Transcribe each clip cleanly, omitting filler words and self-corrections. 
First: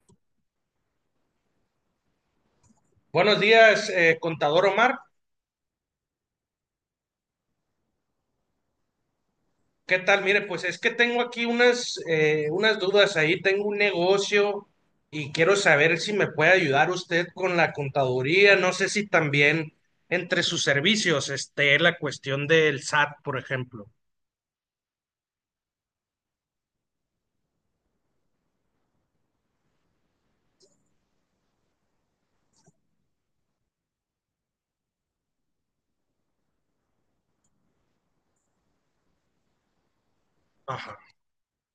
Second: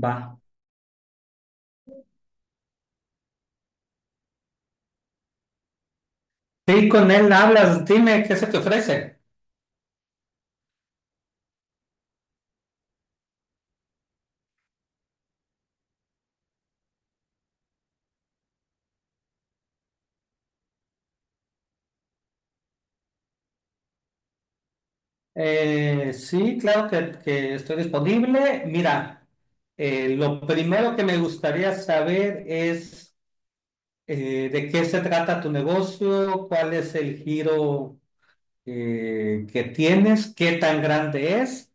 Va. Buenos días, contador Omar. Sí, con él hablas, dime qué se te ofrece. ¿Qué tal? Mire, pues es que tengo aquí unas, unas dudas ahí. Tengo un negocio y quiero saber si me puede ayudar usted con la contaduría. No sé si también entre sus servicios esté la cuestión del SAT, por ejemplo. Sí, claro que estoy disponible. Mira, lo primero que me gustaría saber es de qué se trata tu negocio, cuál es el giro que tienes, qué tan Ajá. grande es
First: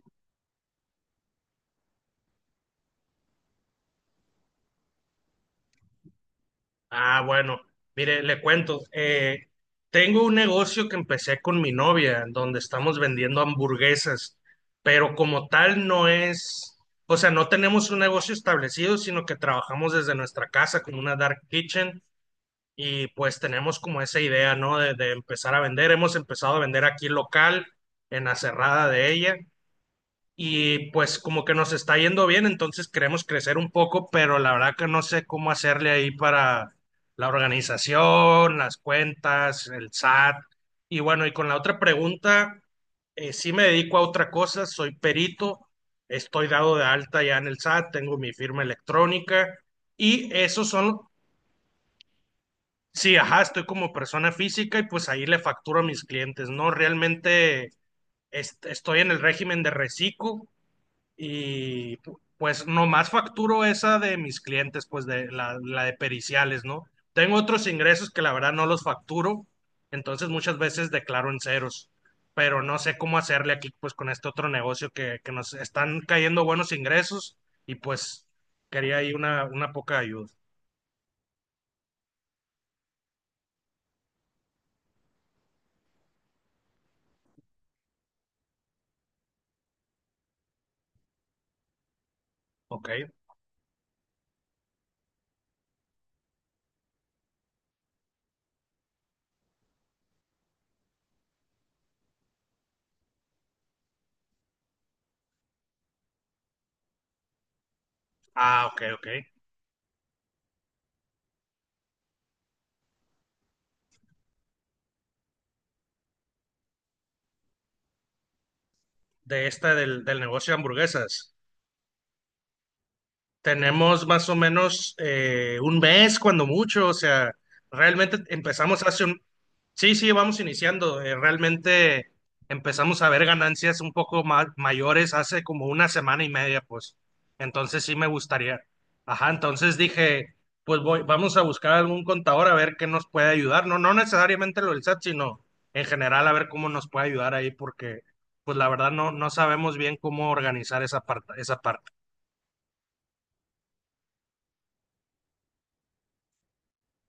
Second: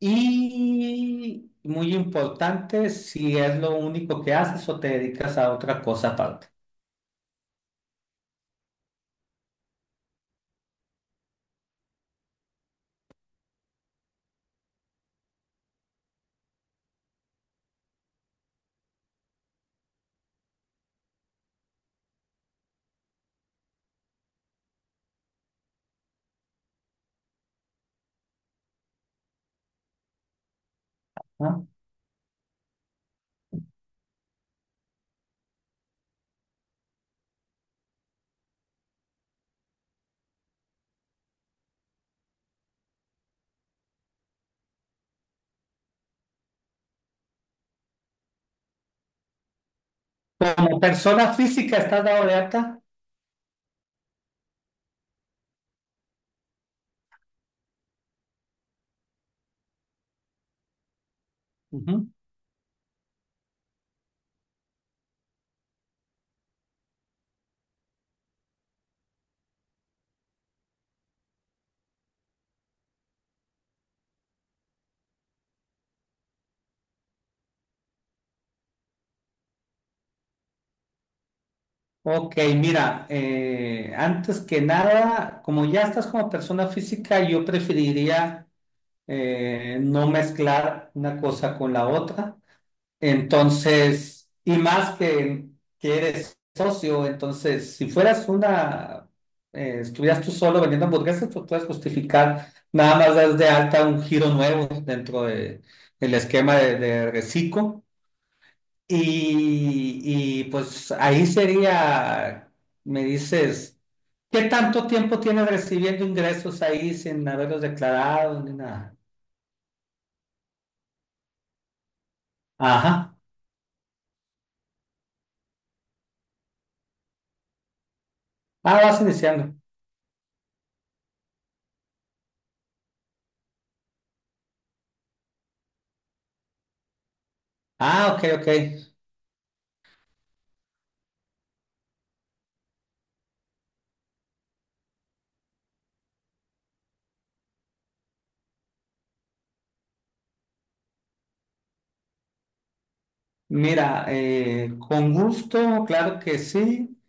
y, muy importante, si es lo único que haces o te dedicas a otra cosa aparte. Ah, bueno, mire, le cuento, tengo un negocio que empecé con mi novia, donde estamos vendiendo hamburguesas, pero como tal no es, o sea, no tenemos un negocio establecido, sino que trabajamos desde nuestra casa con una dark kitchen y pues tenemos como esa idea, ¿no? De empezar a vender. Hemos empezado a vender aquí local, en la cerrada de ella y pues como que ¿No? nos está yendo bien, entonces queremos crecer un poco, pero la verdad que no sé cómo hacerle ahí para la organización, las cuentas, el SAT. Y bueno, y con la otra pregunta, sí me dedico a otra cosa, soy perito, estoy dado de alta ya en el SAT, tengo mi firma electrónica y esos Como son, persona física, ¿estás dado de alta? sí, ajá, estoy como persona física y pues ahí le facturo a mis clientes, ¿no? Realmente estoy en el régimen de reciclo y pues nomás facturo esa de mis clientes, pues de la, la de periciales, ¿no? Tengo otros ingresos que la verdad no los facturo, entonces muchas veces declaro en ceros, pero no sé cómo hacerle aquí pues con este otro negocio que nos están cayendo buenos ingresos y pues quería ahí una poca ayuda, Ok, mira, antes que nada, como ya estás como persona física, yo preferiría no mezclar una cosa con la otra. ¿ok? Entonces, y más que eres socio, entonces, si fueras estuvieras tú solo vendiendo hamburguesas, pues puedes justificar nada más das de alta un giro nuevo del esquema de Recico. Ah, ok, ok. Pues ahí sería, me dices, ¿qué tanto tiempo tienes recibiendo ingresos ahí sin haberlos declarado ni nada? De esta del, del negocio de hamburguesas. Ajá. Tenemos más o menos un mes, cuando mucho, o sea, realmente Ah, empezamos vas hace un... iniciando. Sí, sí, vamos iniciando, realmente empezamos a ver ganancias un poco más mayores hace como una semana y media, pues, entonces sí me Ah, ok, ok. gustaría. Ajá, entonces dije, pues voy, vamos a buscar algún contador a ver qué nos puede ayudar, no, no necesariamente lo del SAT, sino en general a ver cómo nos puede ayudar ahí, porque pues la verdad no, no sabemos bien cómo organizar esa parte, esa parte. Mira, con gusto, claro que sí.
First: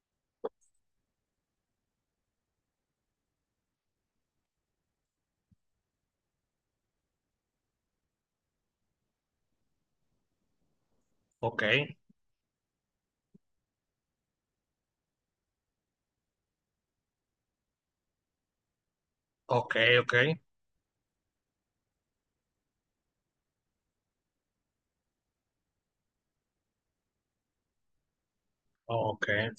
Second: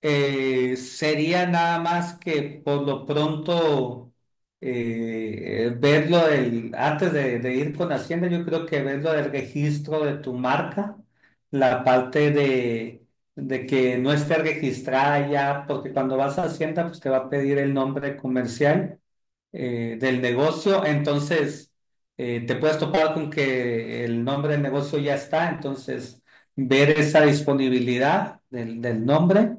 Sería nada más que por lo pronto antes de ir con Hacienda, yo creo que verlo del registro de tu marca, Ok. la parte de que no esté registrada ya, porque cuando vas a Hacienda, pues te va a pedir el nombre comercial Ok, ok, del negocio, entonces te puedes topar con que el nombre del negocio ya está, entonces ver esa disponibilidad del ok. nombre.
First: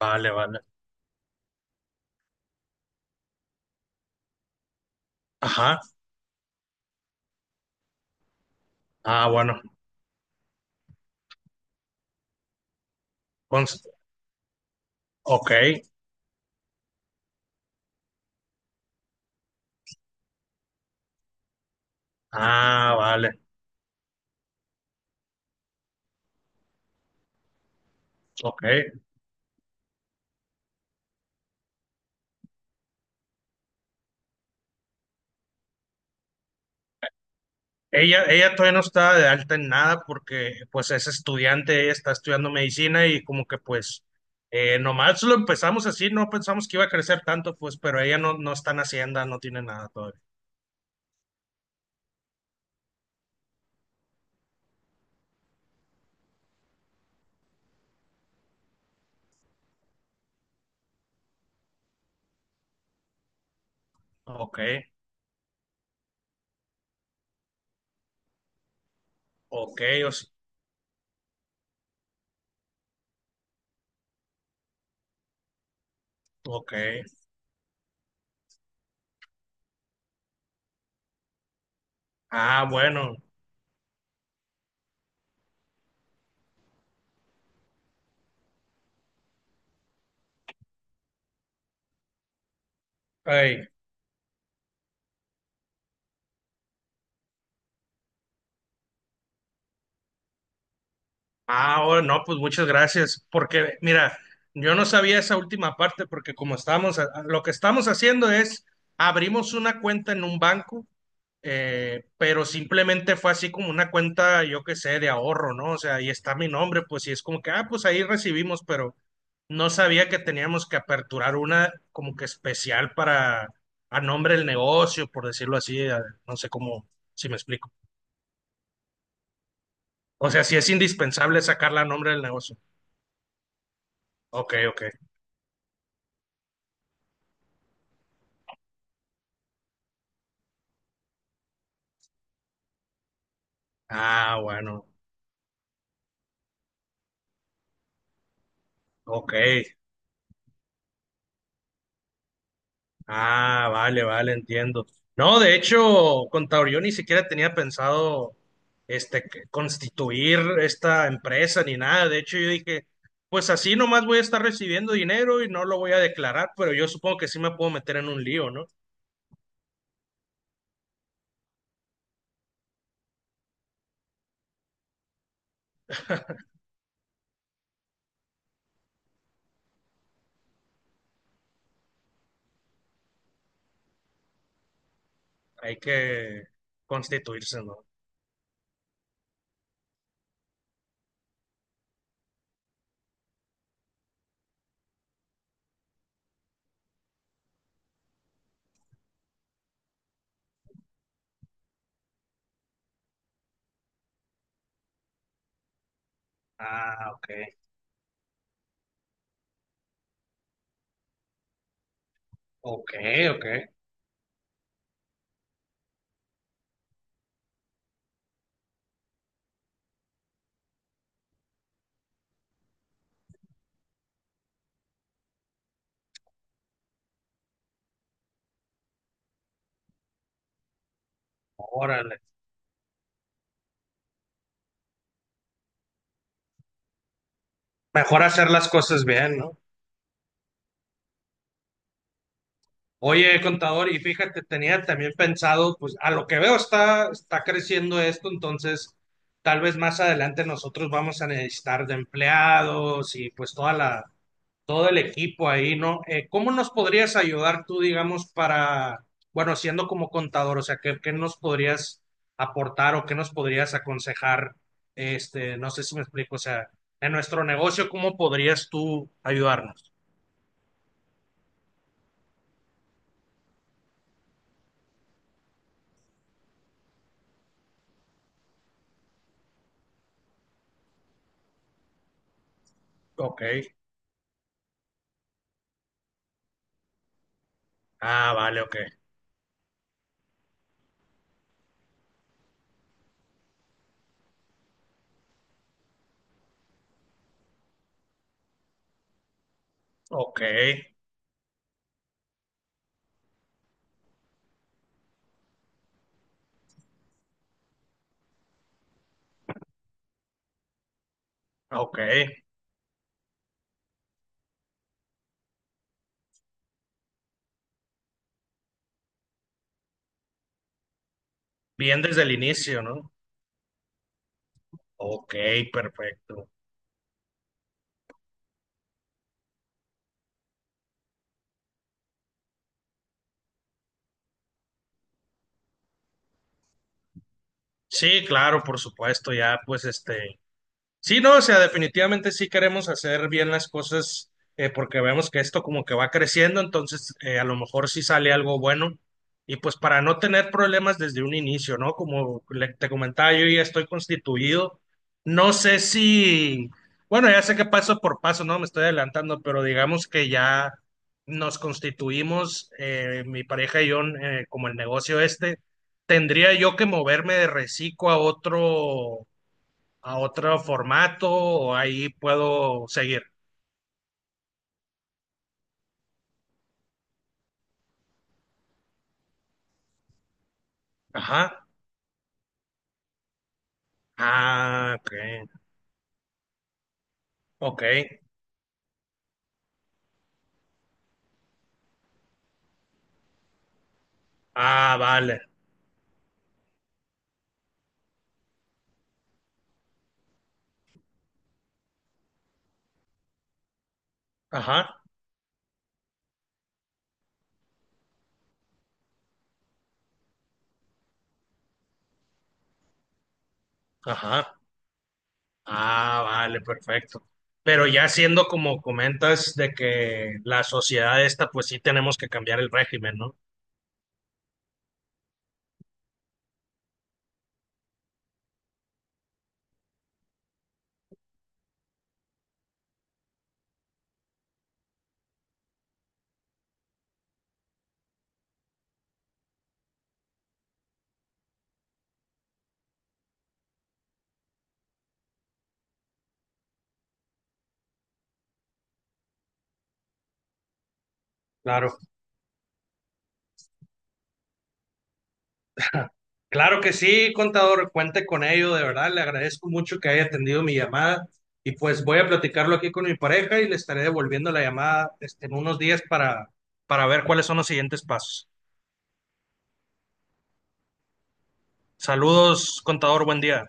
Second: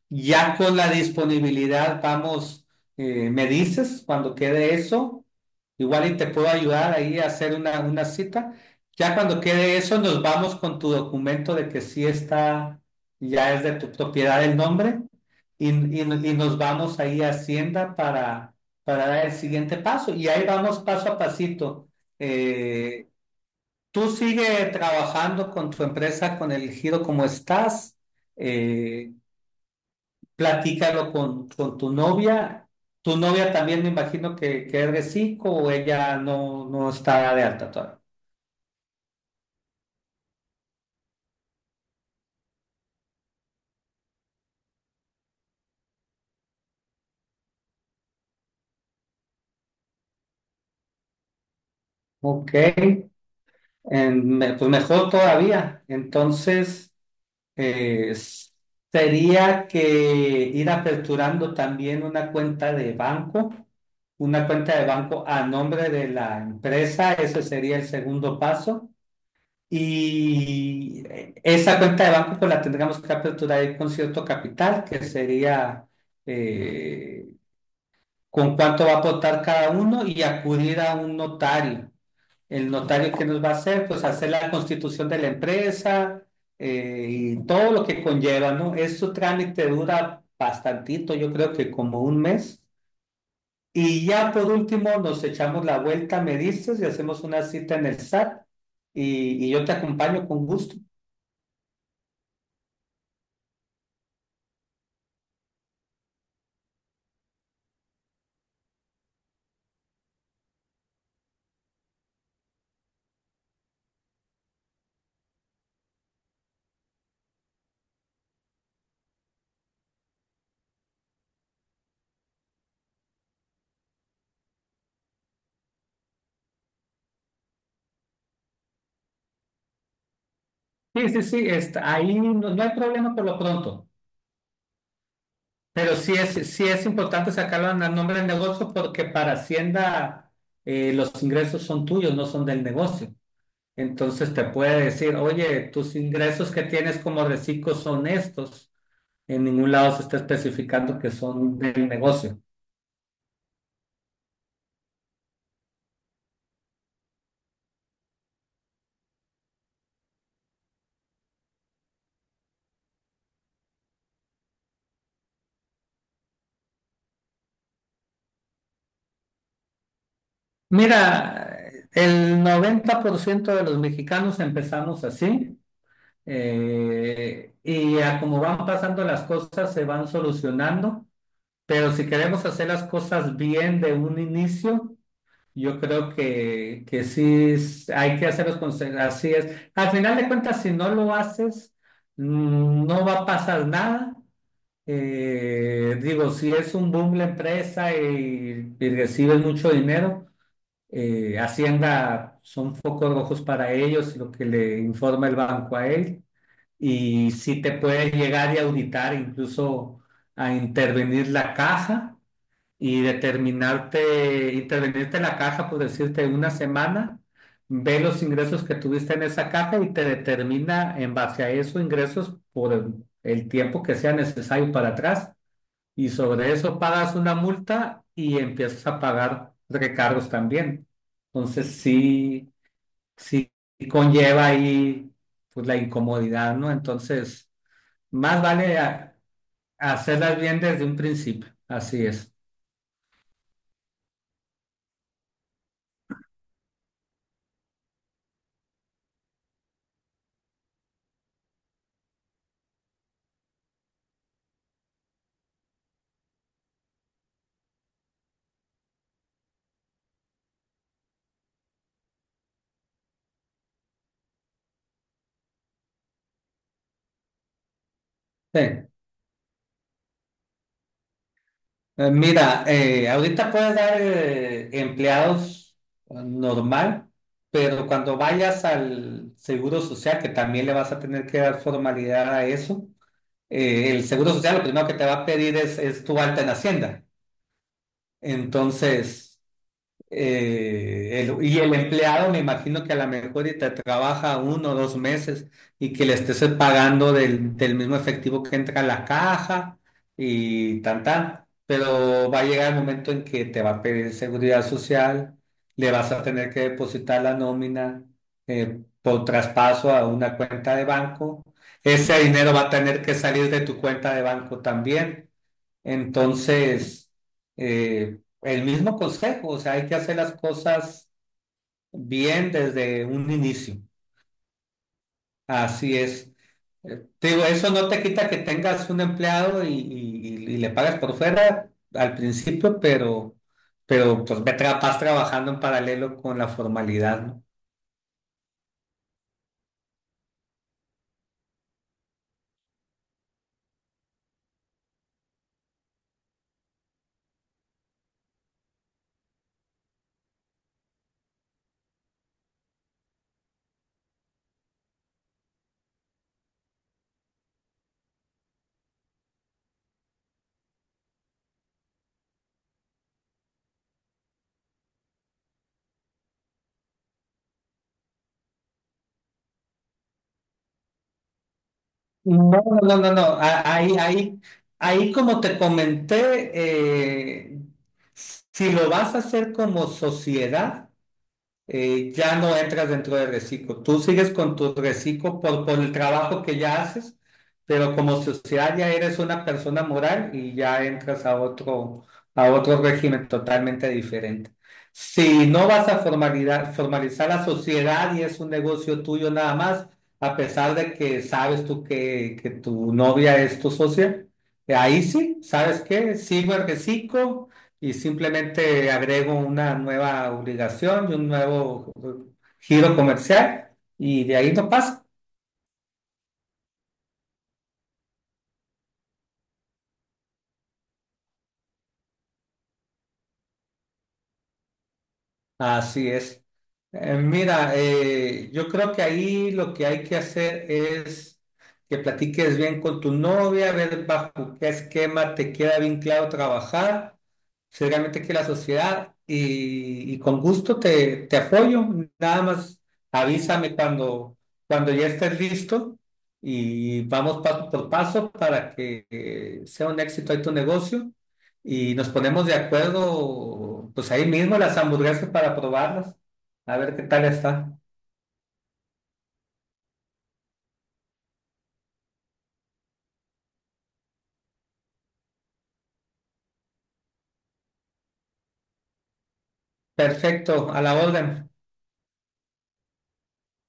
Vale, Ya vale. con la disponibilidad vamos, me dices cuando quede eso, Ajá. igual y te puedo ayudar ahí a hacer una cita. Ya Ah, cuando bueno. quede eso, nos vamos con tu documento de que sí está, ya es de Cons- tu propiedad el nombre Ok. y, y- y nos vamos ahí a Hacienda para dar el siguiente paso. Y ahí vamos paso a pasito. Ah, Eh, vale. tú sigue trabajando con tu empresa, con el giro como estás. Ok. Eh, Platícalo con tu novia. Tu novia también me imagino que es de cinco o ella no, no está de alta todavía. Ella todavía no está de alta en nada porque pues es estudiante, ella está estudiando medicina y como que pues nomás lo empezamos así, no pensamos que iba a crecer tanto, pues, pero ella no, no está en Hacienda, no tiene nada todavía. Ok, pues mejor todavía. Entonces, eh, s- sería que ir aperturando también una cuenta de banco, una Ok, cuenta de banco a nombre de la empresa, ese sería el segundo paso. ok, o s- Y esa cuenta de banco pues la tendríamos que aperturar ahí con cierto capital, que sería ok. eh, con cuánto va a aportar cada uno y acudir a un notario. Ah, El notario bueno. que nos va a hacer, pues hacer la constitución de la empresa y todo lo que conlleva, ¿no? Este trámite dura bastantito, yo creo que como un mes. Ey. Y ya por último nos echamos la vuelta, me dices, y hacemos una cita en el SAT y yo te acompaño con gusto. Ah, oh, no, pues muchas gracias, porque mira, yo no sabía esa última parte, porque como estamos, lo que estamos haciendo es, abrimos una cuenta en un banco, pero simplemente fue así como una cuenta, yo qué sé, de ahorro, ¿no? O sea, ahí está mi nombre, pues y es como que, ah, pues ahí recibimos, pero no sabía que teníamos que aperturar una como que especial para, a nombre del negocio, por decirlo así, a- no sé cómo, si me explico. O sea, si es Sí, sí, indispensable sí, sacarla a está, nombre ahí del no, negocio. no hay problema por lo pronto, Ok, ok. pero sí es importante sacarlo al nombre del negocio porque para Hacienda los ingresos son tuyos, no son del negocio. Entonces Ah, te puede bueno, decir, oye, tus ingresos que tienes como reciclo son estos. ok. En ningún lado se está especificando que son del negocio. Ah, vale, vale, entiendo. No, de hecho, contador, yo ni siquiera tenía pensado este, que- constituir esta empresa ni nada. De hecho, yo dije, pues así nomás voy a estar recibiendo dinero y no lo voy a declarar, pero yo supongo que sí me puedo meter en un lío, ¿no? Mira, el 90% de los mexicanos empezamos así y a como van pasando las cosas se van solucionando. Pero si queremos hacer las cosas bien de un inicio, Hay yo creo que que constituirse, ¿no? Hay que hacerlos así es. Al final de cuentas, si no lo haces, no va a pasar nada. Digo, si es un boom la empresa y recibes mucho dinero, Hacienda son focos rojos para ellos y lo que le informa el banco a él. Ah, ok, Y si te puede llegar y auditar, incluso a intervenir la caja ok, y ok. determinarte, intervenirte en la caja, por decirte, una semana, ve los ingresos que tuviste en esa caja y te determina en base a esos ingresos por el tiempo que sea necesario para atrás. Y sobre eso pagas una multa y empiezas a pagar recargos también. Entonces Órale. sí conlleva ahí pues, la incomodidad, ¿no? Entonces, Mejor más hacer las vale cosas a- bien, ¿no? hacerlas bien desde un principio. Así es. Oye, contador, y fíjate, tenía también pensado, pues a lo que veo está, está creciendo esto, entonces tal vez más adelante nosotros vamos a necesitar de empleados y pues toda la, todo el equipo ahí, ¿no? ¿Cómo nos podrías ayudar tú, digamos, para, bueno, siendo como contador, o sea, ¿qué, qué nos podrías aportar o qué nos podrías aconsejar? Este, no sé si me explico, o sea, en nuestro negocio, ¿cómo Sí. podrías tú ayudarnos? Mira, ahorita puedes dar empleados normal, pero cuando vayas al Seguro Social, que también le vas a tener que dar formalidad a eso, Ok. El Seguro Social lo primero que te va a pedir es tu alta en Hacienda. Ah, vale, ok. Entonces, y el empleado, me imagino que a lo mejor y te trabaja uno o dos meses y que le estés pagando del mismo efectivo que entra a la caja Ok. y tan tan. Pero va a llegar el momento en que te va a pedir seguridad social, le vas a tener que depositar la nómina por traspaso a una cuenta de banco. Ok, Ese dinero va a tener que salir de tu cuenta de banco también. Entonces, el mismo consejo, o sea, hay que hacer las cosas bien desde el bien inicio, desde ¿no? un inicio. Ok, Así es. perfecto. Te digo, eso no te quita que tengas un empleado y le pagas por fuera al principio, pero pues vas trabajando en paralelo con la formalidad, ¿no? Sí, claro, por supuesto, ya pues este. Sí, no, o sea, definitivamente sí queremos hacer bien las cosas porque vemos que esto como que va creciendo, entonces a lo mejor sí sale algo bueno. Y pues para no tener problemas desde un inicio, ¿no? Como te comentaba, yo ya estoy constituido. No sé si, bueno, ya sé que paso por paso, ¿no? Me estoy adelantando, pero digamos que ya nos constituimos, mi pareja y yo, como el negocio este. Tendría yo que moverme de Recico a otro formato o ahí No, puedo no, no. seguir. Ahí como te comenté, si lo vas a hacer como sociedad, Ajá. Ya no entras dentro de reciclo. Tú sigues con tu Ah, ok. reciclo por el trabajo que ya haces, Ok. pero como sociedad ya eres una persona moral y ya entras a otro régimen totalmente diferente. Ah, vale. Si no vas a formalizar, formalizar la sociedad y es un negocio tuyo nada más, a pesar de que sabes tú que tu novia es tu socia, Ajá. ahí sí, ¿sabes qué? Sigo el reciclo y simplemente agrego una nueva obligación y un nuevo giro comercial y de ahí Ajá. no pasa. Ah, vale, perfecto. Pero ya siendo como comentas de que la sociedad esta, pues sí tenemos que cambiar el régimen, ¿no? Así es. Mira, yo creo que ahí lo que hay que hacer es que platiques bien con tu novia, ver bajo qué esquema te queda bien claro trabajar, si realmente que la sociedad y con gusto te apoyo. Nada más avísame cuando, cuando ya estés listo y vamos paso por paso para que sea un éxito ahí tu negocio y Claro. nos ponemos de acuerdo, pues ahí mismo las hamburguesas para probarlas, a Claro que ver qué tal sí, está. contador, cuente con ello, de verdad, le agradezco mucho que haya atendido mi llamada y pues voy a platicarlo aquí con mi pareja y le estaré devolviendo la llamada este, en unos días para ver cuáles son los siguientes pasos. Perfecto, a la orden. Saludos, contador, buen día.